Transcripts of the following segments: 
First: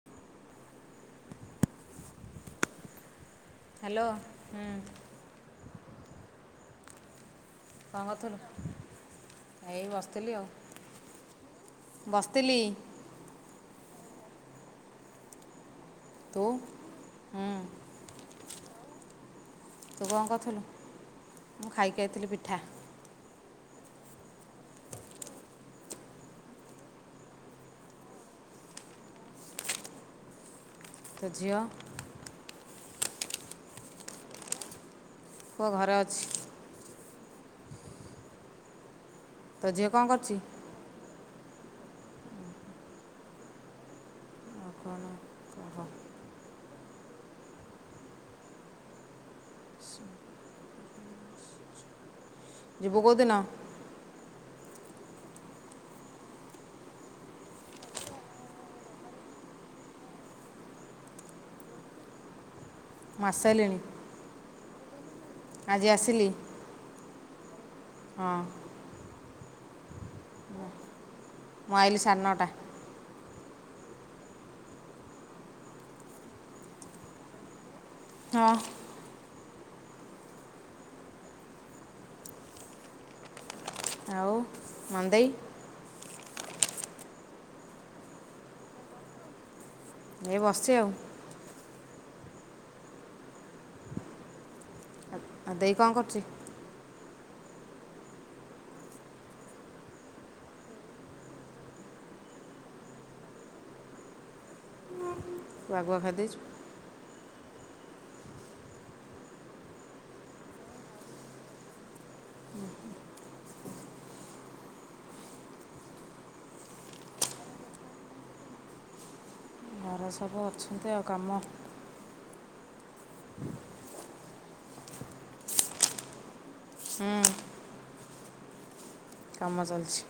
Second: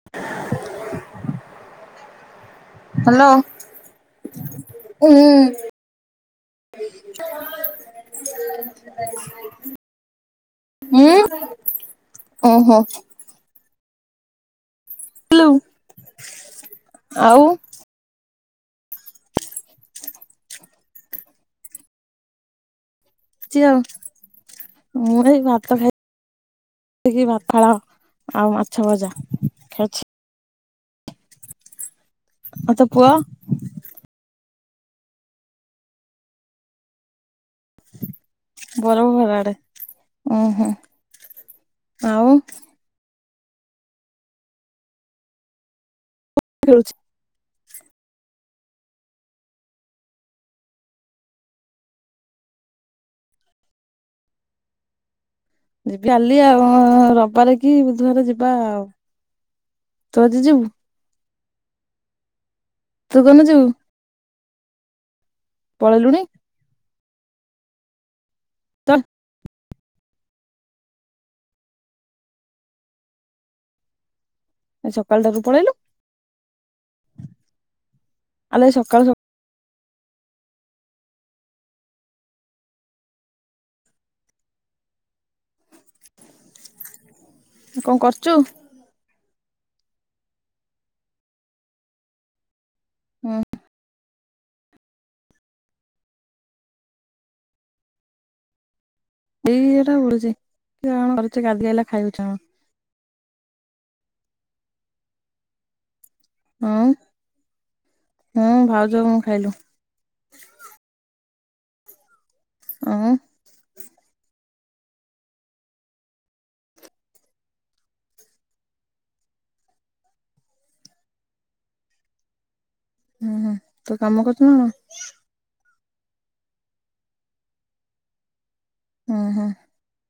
[inaudible] Hello. Hello ହୁଁ। ହୁଁ। କଣ କରୁଥିଲୁ ଏଇ ବସିଥିଲି ଆଉ। ଉଁ। ବସିଥିଲି। ଲୁ। ତୁ। ଆଉ। ହୁଁ ତୁ କଣ କରୁଥିଲୁ? ମୁଁ ଖାଇକି ଆଇଥିଲି ପିଠା। ଚି ଆଉ ମୁଁ ଏଇ ଭାତ ଖାଇ କି ପଖାଳ ଆଉ ମାଛ ଭଜା ଖାଇଛି। ତୋ ଝିଅ? ଆଉ ତୋ ପୁଅ? ପୁଅ ଘରେ ଅଛି। ବଡ ବୋଉ ଘର ଆଡେ ତୋ ଝିଅ କ'ଣ କରୁଛି ଉହୁଁ ଆଉ। ଆଉ କ'ଣ କହ ଖେଳୁଛି। ଯିବୁ କୋଉଦିନ? ଯିବି କାଲି ଆଉ ରବିବାରେ କି ବୁଧବାର ଯିବା ଆଉ। ତୁ ଆଜି ଯିବୁ? ତୁ ମୁଁ କୋଉଦିନ ଯିବୁ ଆସିସାରିଲିଣି ଆଜି ପଳେଇଲୁଣି ଆସିଲି। ହଁ। ତୋର ମୁଁ ଆଇଲି ସାଢ଼େ ନଅଟା। ଆ ସକାଳୁଟାରୁ ପଳେଇଲୁ। ହଁ ଆଲୋ ଏଇ ସକାଳୁ ଆଉ ମାନୁ ଦେଇ? କଣ କରୁଛୁ? ଏ ବସିଛି ଆଉ। ହଁ। ଆଉ ଦେଇ କଣ କରୁଛି? ଦେଇ ଏଟା ବୁଲୁଛି। କଣ କରୁଚି ଗାଧେଇକି ଆଇଲା ଖାଇ ବଇଚି ନା କଣ। ତା ଆଗୁଆ ଖାଇଦେଇଛୁ। ହଁ ହଁ ଭାଉଜ ମୁଁ ଖାଇଲୁ। ଆଉଁ। ଘରେ ସବୁ ଅଛନ୍ତି ଆଉ କାମ। ଉଁହୁଁ ତୁ କାମ କରୁଛୁ ନା କଣ? ହୁଁ। ହୁଁ ହୁଁ କାମ ଚାଲୁଛି।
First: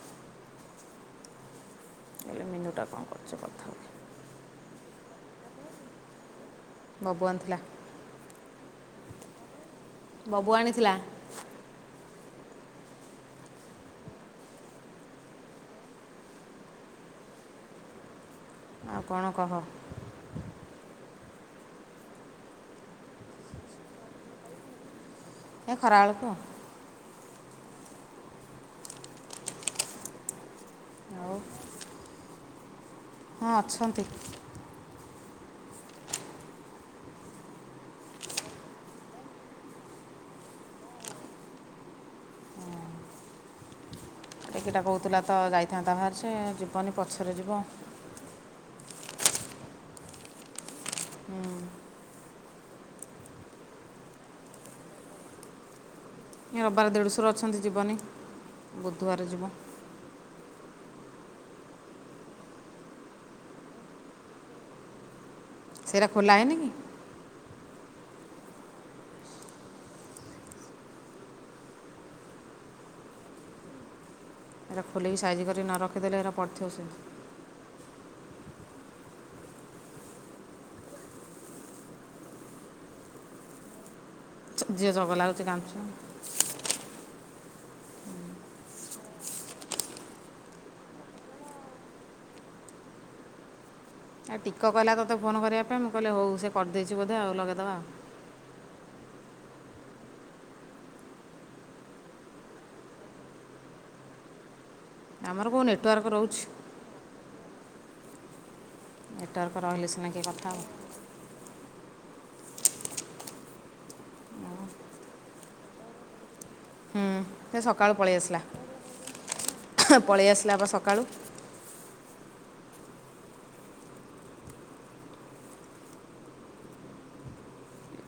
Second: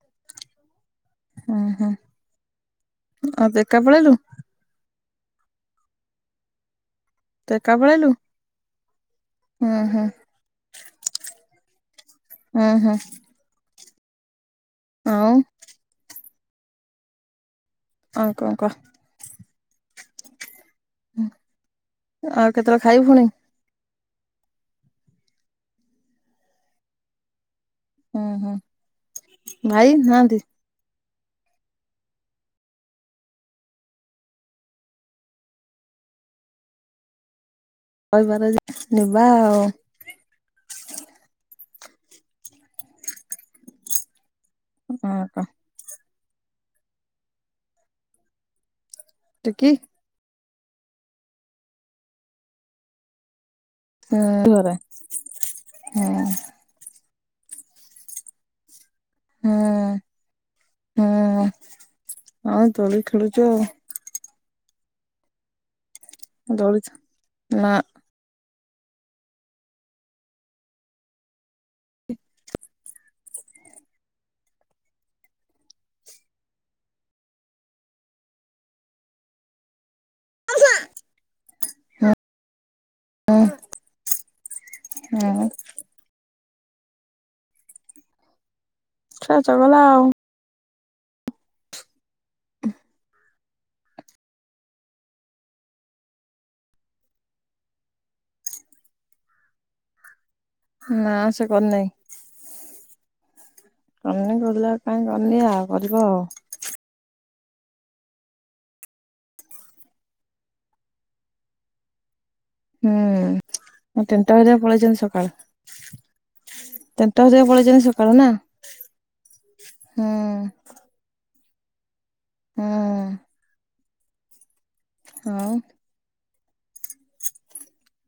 ଓ ହୋ। ମିନୁଟ କଣ କରଚ୍ଚ କଥା? ବବୁ ତ ଆଣିଥିଲା ଏକା ପଳେଇଲୁ। ହୁଁ ହୁଁ। ବବୁ ଆଣିଥିଲା। ହୁଁ ହୁଁ। ଆଉ। ଆଉ କଣ କହ? ଆଉ କଣ କହ? ଆଉ କେତେବେଳେ ଖାଇବୁ ପୁଣି? ଏ ଖରାବେଳ ତ ହୁଁ ହୁଁ ଭାଇ ନାହାନ୍ତି। ଆଉ ହଁ ଅଛନ୍ତି। କହିବାର ଯିବା ଆଉ। ଟିକିଟା କହୁଥିଲା ଆଉ ତ କଣ ଯାଇଥାନ୍ତା ବାହାରେ ସେ ଯିବନି ପଛରେ ଯିବ। ଟିକି ହୁଁ। [unintelligible] ହୁଁ। ଏ ରବିବାର ଦେଢୁଶୁର ଅଛନ୍ତି ଯିବନି ବୁଧବାର ଯିବ। ହୁଁ ହୁଁ ହଉ ଦୋଳି ଖେଳୁଛ ଆଉ। ସେଇଟା ଖୋଲା ହେଇନି କି ଦୋଳି ନା ଏଇରା ଖୋଲିକି ସାଇଜ କରିକି ନ ରଖିଦେଲେ ଏଇରା ପଡ଼ିଥିବ ସେଇନ୍ତି। ହୁଁ ହଁ ଝିଅ ଜଗଲା ହଉଛି କାନ୍ଦୁଛି। ଆଉ ଚଗଲା ଗଲା ଆଉ। [unintelligible] ଆଉ ଟିକ କଲା ତୋତେ ଫୋନ କରିବା ପାଇଁ ମୁଁ କହିଲେ ହଉ ସେ କରିଦେଇଛି ବୋଧେ ଆଉ ଲଗେଇଦେବା ଆଉ। ନା ସେ କରିନାହିଁ। କନି କରିଲ କାଇହିଁ କରିନି ଆମର କେଉଁ ଆଉ ନେଟୱାର୍କ କରିବ ଆଉ ରହୁଛି ନେଟୱାର୍କ ରହିଲେ ସିନା କିଏ କଥା ହେବ? ହୁଁ ମୁ ତିନିଟା ବଜାର ପଳେଇଛନ୍ତି ସକାଳ। ଟେଷ୍ଟ ହରକତ ସେ ପଳେଇଛନ୍ତି ପଳେଇ ସକାଳୁ ନା ଆସିଲା ହୁଁ। ହେବ ସକାଳୁ। ହୁଁ। ହଁ।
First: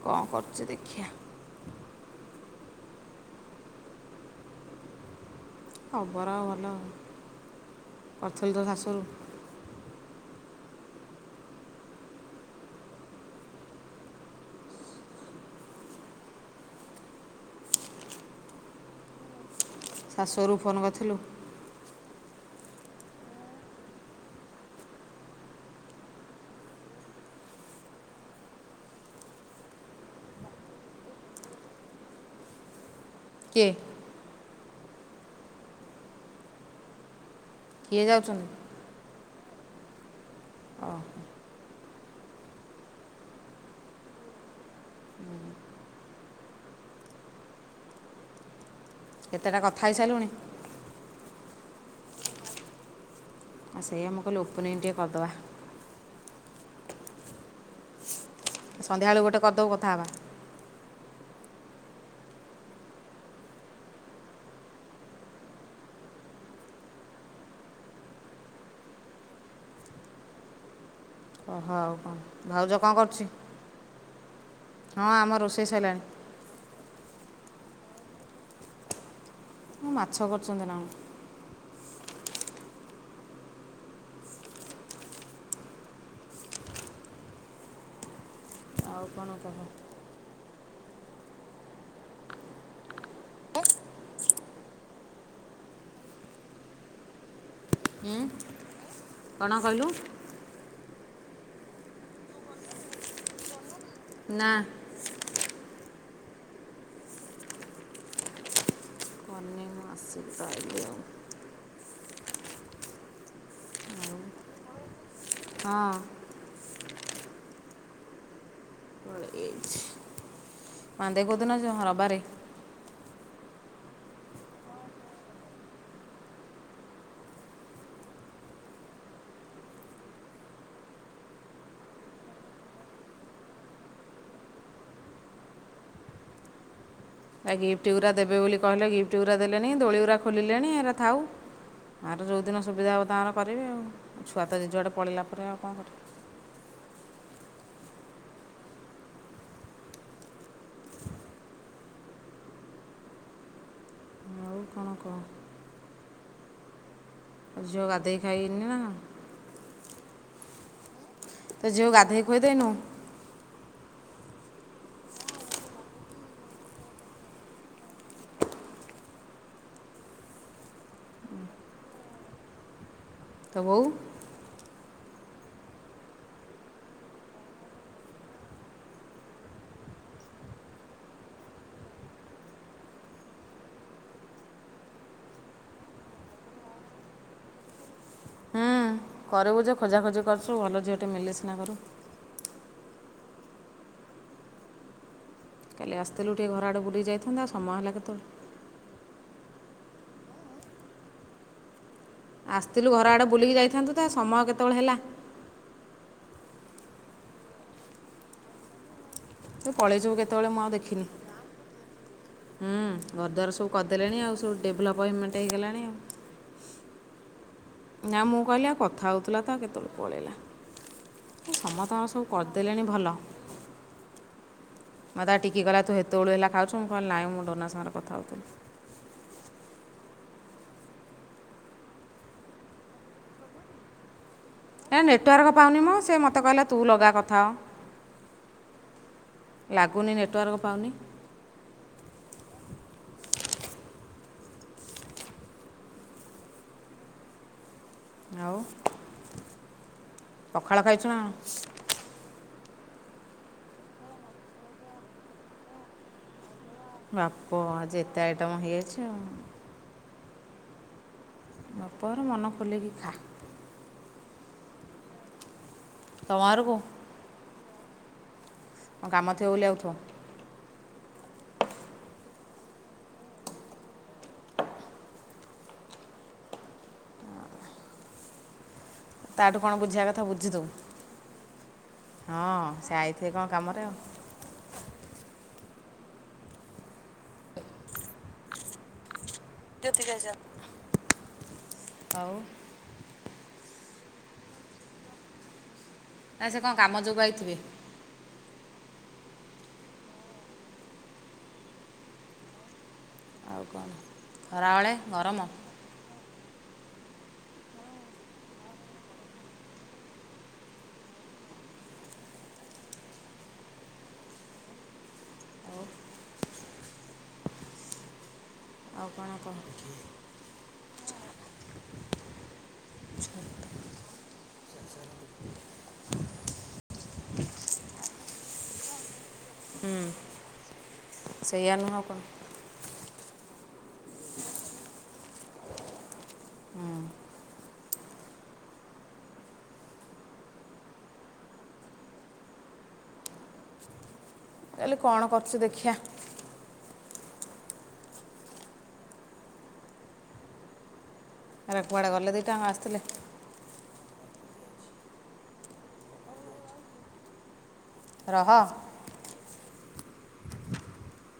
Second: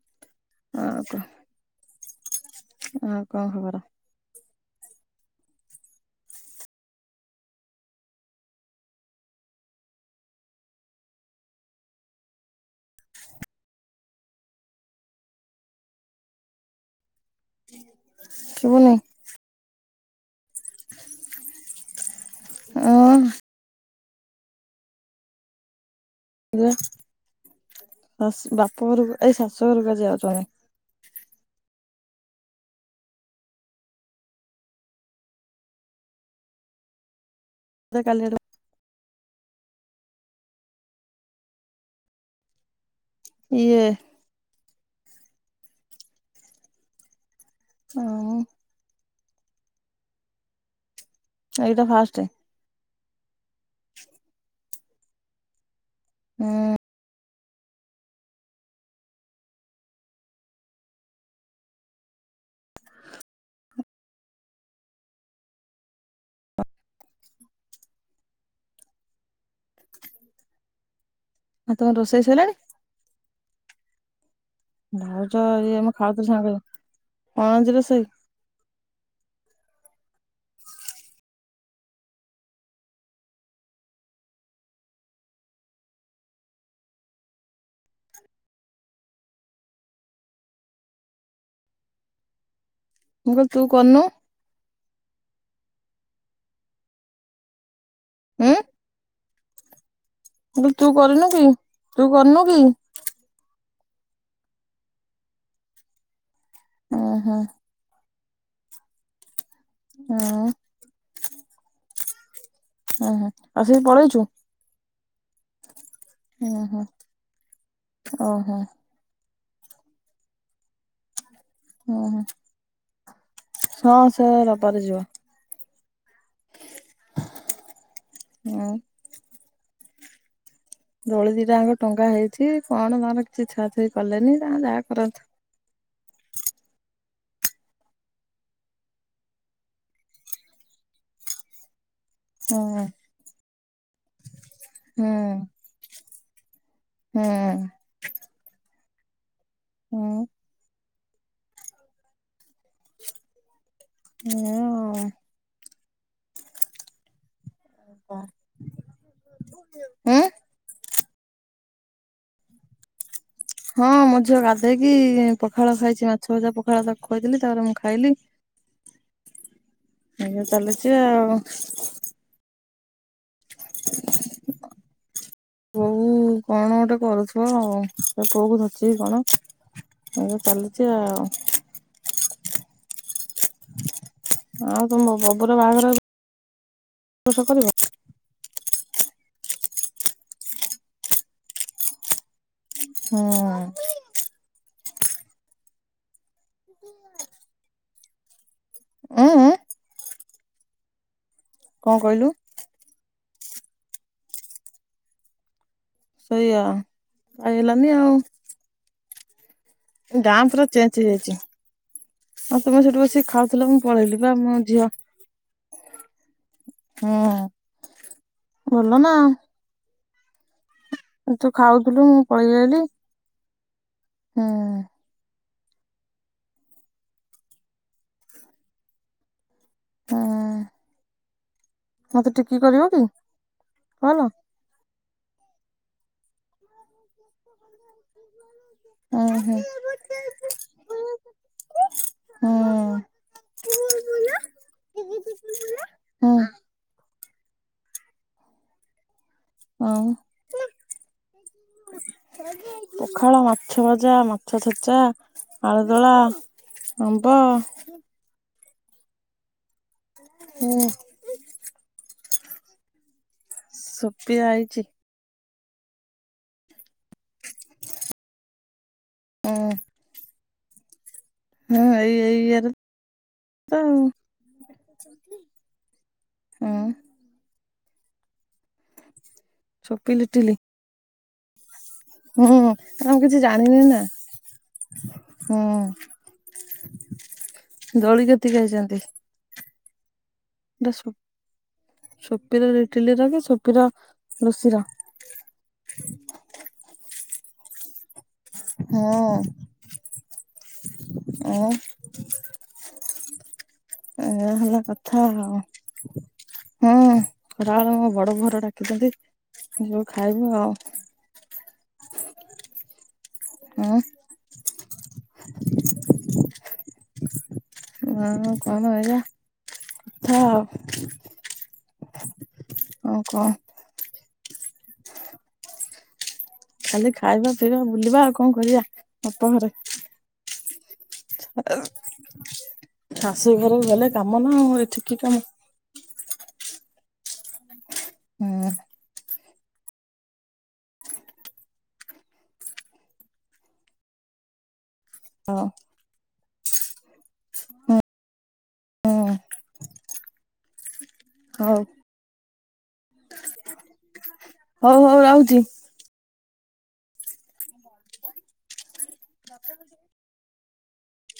କଣ କରୁଛି ଆଉ ଦେଖିବା? କଣ ଆଉ କଣ ଖବର? ଖବର ଆଉ ଭଲ ପ୍ରଚଲ ତ ଶାଶୁରୁ। ଶବୁନି। ଶାଶୁରୁ ଫୋନ୍ କରିଥିଲୁ। ଆଁ। ଶ ବାପ ଘରକୁ ଏଇ ଶାଶୁ ଘରକୁ ଯ ଯାଉଛନ୍ତି। କିଏ? ସେ କିଏ କାଲି ଆଡୁ ଯାଉଛନ୍ତି? ଓହୋ। ଇଏ। ହୁଁ। ଥାଉ। କେତେଟା କଥା ହେଇସାରିଲୁଣି? ଏଇ ତ ଫାଷ୍ଟ। ସେଇା ମୁ କହିଲ ଓପନିଂ ଟିକେ କରିଦବା। ହଁ। ସନ୍ଧ୍ୟାବେଳକୁ ଗୋଟେ କରିଦବୁ କଥା ହବା। ଓ ଆଉ ତମ ହଉ କଣ ରୋଷେଇ ସଇଲାଣି? ଭାଉଜ କଣ କରୁଛି? ହଁ ଆମ ଭାଉଛ ରୋଷେଇ ଇଏ ମୁଁ ସରିଲାଣି ଖାଉଥିଲି ସାଙ୍ଗ ହେଇ କଣ ଆଜି ରୋଷେଇ? ମୁଁ ମାଛ କରୁଛନ୍ତି ନା କଣ। ଆଉ କଣ କହ? ମୁ କହିଲି ତୁ କରନୁ। ହମ୍ ଉଁ କଣ କହିଲୁ? ତୁ କରିନୁ କି ତୁ କରିନୁ କି? ନା। ଓ ହୋ। କରିନି ମୁଁ ଉଁ ଆସିକି ତ ଆଇଲି ଆଉ। ହୁଁ ହୁଁ ଆସିକି ପଳେଇଛୁ? ହଁ। ନା ହା ଓହୋ। ପକେଇ ଆଈଛି ପାଣ୍ଡେ କୋଉଦିନ ଯିବ ଉଁ ରବାରେ? ହୁଁ ହଁ ସେ ରବାରେ ଯିବା। ହଁ। ଦୋଳି ଦିଟାଙ୍କ ଟଙ୍ଗା ହେଇଛି କଣ ତାର କିଛି ଛୁଆ ଛୁଇ କଲେନି ତା ଯାହା କରନ୍ତୁ। ଆ ଗିଫ୍ଟ ଗୁରା ଦେବେ ବୋଲି କହିଲେ ଗିଫ୍ଟ ଗୁରା ଦେଲେଣି ଦୋଳିଗୁରା ଖୋଲିଲେଣି ଏରା ଥାଉ। ଆର ଯୋଉଦିନ ହୁଁ ସୁବିଧା ହେବ ତାର କରିବେ ଆଉ ଛୁଆ ତ ଯେ ଯୁଆଡେ ହୁଁ ପଳେଇଲା ପରେ ଆଉ କଣ କରିବ। ହୁଁ। ହୁଁ। ହୁଁ କ'ଣ ଆଉ କହ ଝିଅ ଗାଧୋଇ ଖାଇନି ନା କଣ? ହୁଁ? ତୁ ଝିଅକୁ ଗାଦେଇ ଖୁଏଇ ଦେଇନୁ? ହଁ ମୁଁ ଝିଅ ଗାଧେଇକି ପଖାଳ ଖାଇଛି ମାଛ ଭଜା ପଖାଳ ତାକୁ ଖୁଆଇ ଥିଲି ତାପରେ ମୁଁ ଖାଇଲି। ଆଜ୍ଞା ଚାଲଛି ଆଉ। ତ ବହୋ? ବହୋ କଣ ଗୋଟେ କରୁଥିବ ଆଉ ସେ ପୁଅ କୁ ଧରିଚି କି କଣ। ଏମିତି ଚାଲିଛି ଆଉ। ଆଉ ତୁମ ବବୋର ବାହାଘର ଏବର୍ଷ କରିବ? ହୁଁ କରିବୁ ଯେ ଖୋଜାଖୋଜି କରୁଛୁ ଭଲ ଝିଅଟେ ମିଳିଲେ ସିନା କରୁ ହଁ। କାଲି ଆସିଥିଲୁ ଟିକେ ଘର ଆଡ଼େ ବୁଲି ଯାଇତାନ୍ତା ଆ ସମୟ ହେଲା କେତେଵେଳୁ। ଉଁ ଉଁ। କଣ କହିଲୁ? ଆସିଥିଲୁ ଘର ଆଡ଼େ ବୁଲିକି ଯାଇଥାନ୍ତୁ ତ ସମୟ କେତେବେଳେ ହେଲା। ସେଇଆ ଯାଇହେଲାନି ଆଉ। ତୁ ପଳେଇଛୁ କେତେବେଳେ ଦ୍ୟାମ ମୁଁ ପୁରା ଆଉ ଚେଞ୍ଜ ଦେଖିନି ହେଇଯାଇଛି। ଆଉ ହୁଁ ତମେ ସେଠୁ ବସିି ଘରଦ୍ୱାର ସବୁ ଖାଉଥିଲ ମୁଁ କରିଦେଲେଣି ପଳେଇଲି ଆଉ ବା ସବୁ ମୋ ଝିଅ ଡେଭଲପମେଣ୍ଟ ହେଇଗଲାଣି ଆଉ ହଁ। ନା ମୁଁ କହିଲି ଆଉ କଥା ହେଉଥିଲା ତ କେତେବେଳେ ପଳେଇଲା। ତୁ ଏ ସମସ୍ତଙ୍କର ଖାଉଥିଲୁ ସବୁ ମୁଁ କରିଦେଲେଣି ପଳେଇଆଇଲି। ଭଲ ହଁ। ମୋତେ ଟିକି କହିଲା ତୁ ହେତେବେଳୁ ହେଲା ଖାଉଚୁ ମୁଁ କହିଲି ନାଇଁ ଡୋନା ସାଙ୍ଗରେ କଥା ହୋଉଥିଲି। ହଁ। ମତେ ଟିକି କରିବ କି କଲ। ଏ ନେଟୱାର୍କ ପାଉନି ମ ସେ ମୋତେ କହିଲା ତୁ ଲଗା କଥା ହ। ହଁ ହଁ। ଲାଗୁନି ନେଟୱାର୍କ ପାଉନି। ହୁଁ। ହୁଁ ଆଉ। ଆଉ। ପଖାଳ ଖାଇଚୁ ନା କଣ। ପଖାଳ ମାଛ ଭଜା ମାଛ ଛେଚା ଆଳୁଦଳା। ଆମ୍ବ ବାପ ଆଜି ଏତେ ଆଇଟମ୍ ହେଇଯାଇଚି ଆଉ। ହୁଁ। ବାପ ଘର ମନ ଖୋଲିକି ଖା। ସୁପି ଆଇଚି। ତମ ଘରକୁ। କଣ କାମ ଥିବ ବୋଲି ହୁଁ ଆଉଥୁବ। ହୁଁ ଏଇ ଏଇ ଇ ଏ ରେ ତ ଆଉ। ହୁଁ [inaudible] ତାଠୁ କଣ ବୁଝିବା ସୋପି କଥା ବୁଝିଦବୁ। ହଁ କାରଣ ମୁଁ କିଛି ଜାଣିନି ଆଉ ନା। ହୁଁ ଦୋଳି କତିକି ଆଇଚନ୍ତି। ଜ୍ୟୋତିକାଜ। ଦସୁ ସୋପିର ଥିଲିତାଲେ କି ସୋପିର ଲୋଷିର। ଆଛା କଣ କାମ ଯୋଗୁ ଆଇଥିବେ। ହୁଁ ଉଁ। ଆଉ କଣ ଏୟା ହେଲା ଖରାବେଳେ କଥା ଗରମ ଆଉ। ହଁ ର ର ମୁଁ ବଡ ବୋଉ ଘର ଡାକିଚନ୍ତି ଯିବୁ ଖାଇବୁ ଆଉ। ଉଁ। ହଁ କଣ ଆଉ ଏଇରା। କହ ଥା ଆଉ କଣ। ଖାଲି ଖାଇବା ପିଇବା ବୁଲିବା ଆଉ କଣ କରିବା ବାପ ଘରେ। ସେଇଆ ନୁହଁ ଆଉ କଣ। ଶାଶୁ ଘରକୁ ଗଲେ କାମ ନା ଆଉ ଏଠି କି କାମ। ହୁଁ। କାଲି କଣ କରୁଚି ହଉ ଦେଖିଆ। ହୁଁ ହଉ ଆରେ କୁଆଡ଼େ ଗଲେ ଦିଟା ଙ୍କ ଆସୁଥିଲେ। ହଉ ହଉ ରହୁଚି। ରହ।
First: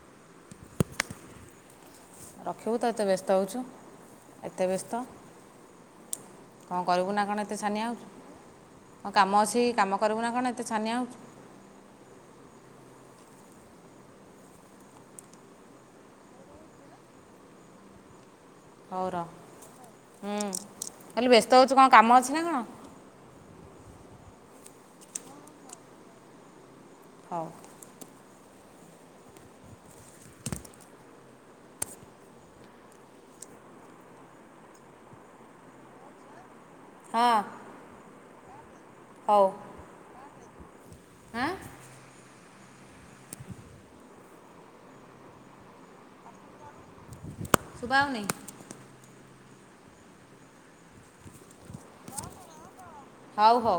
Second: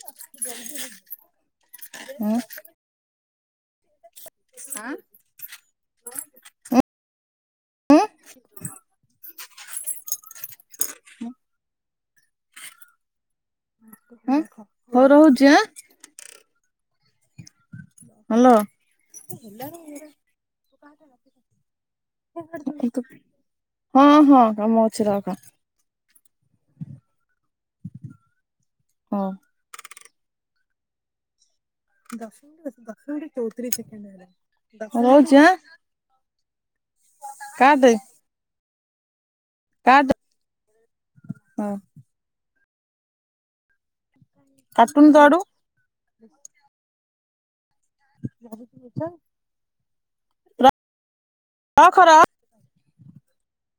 ଆ ଗମ [inaudible] ରଖିବୁ ତ ଏତେ ବ୍ୟସ୍ତ ହେଉଚୁ ଏତେ ବ୍ୟସ୍ତ। କଣ କରିବୁ ନା କଣ ଏତେ ଛାନିଆ ହୋଉଚୁ। କଣ କାମ ଅଛି କାମ କରିବୁ ନା କଣ ଏତେ ଛାନିଆ ହଉଚୁ। ହୁଁ। ହୋଉ ରହୁଚି ଆଁ। ହ୍ୟାଲୋ। ହୋଉ ର ହୁଁ ଖାଲି ବ୍ୟସ୍ତ ହେଉଚୁ କଣ କାମ ଅଛି ନା କଣ। ହଁ ହଁ କାମ ଅଛି ରଖ। ହଁ। ହଁ। ଦଶ ଦଶ ମିନିଟ୍ ଚଉତିରିଶ ସେକଣ୍ଡ ହେଲା ହଉ ଯା ହଁ। କା ଦେ ହଉ। କାଟେ। ହାଁ। ହଁ କାଟୁନୁ ତୋ ଆଡ଼ୁ ଶୁଭାଯାଉନି ର ରଖ ର ହଉ ହଉ।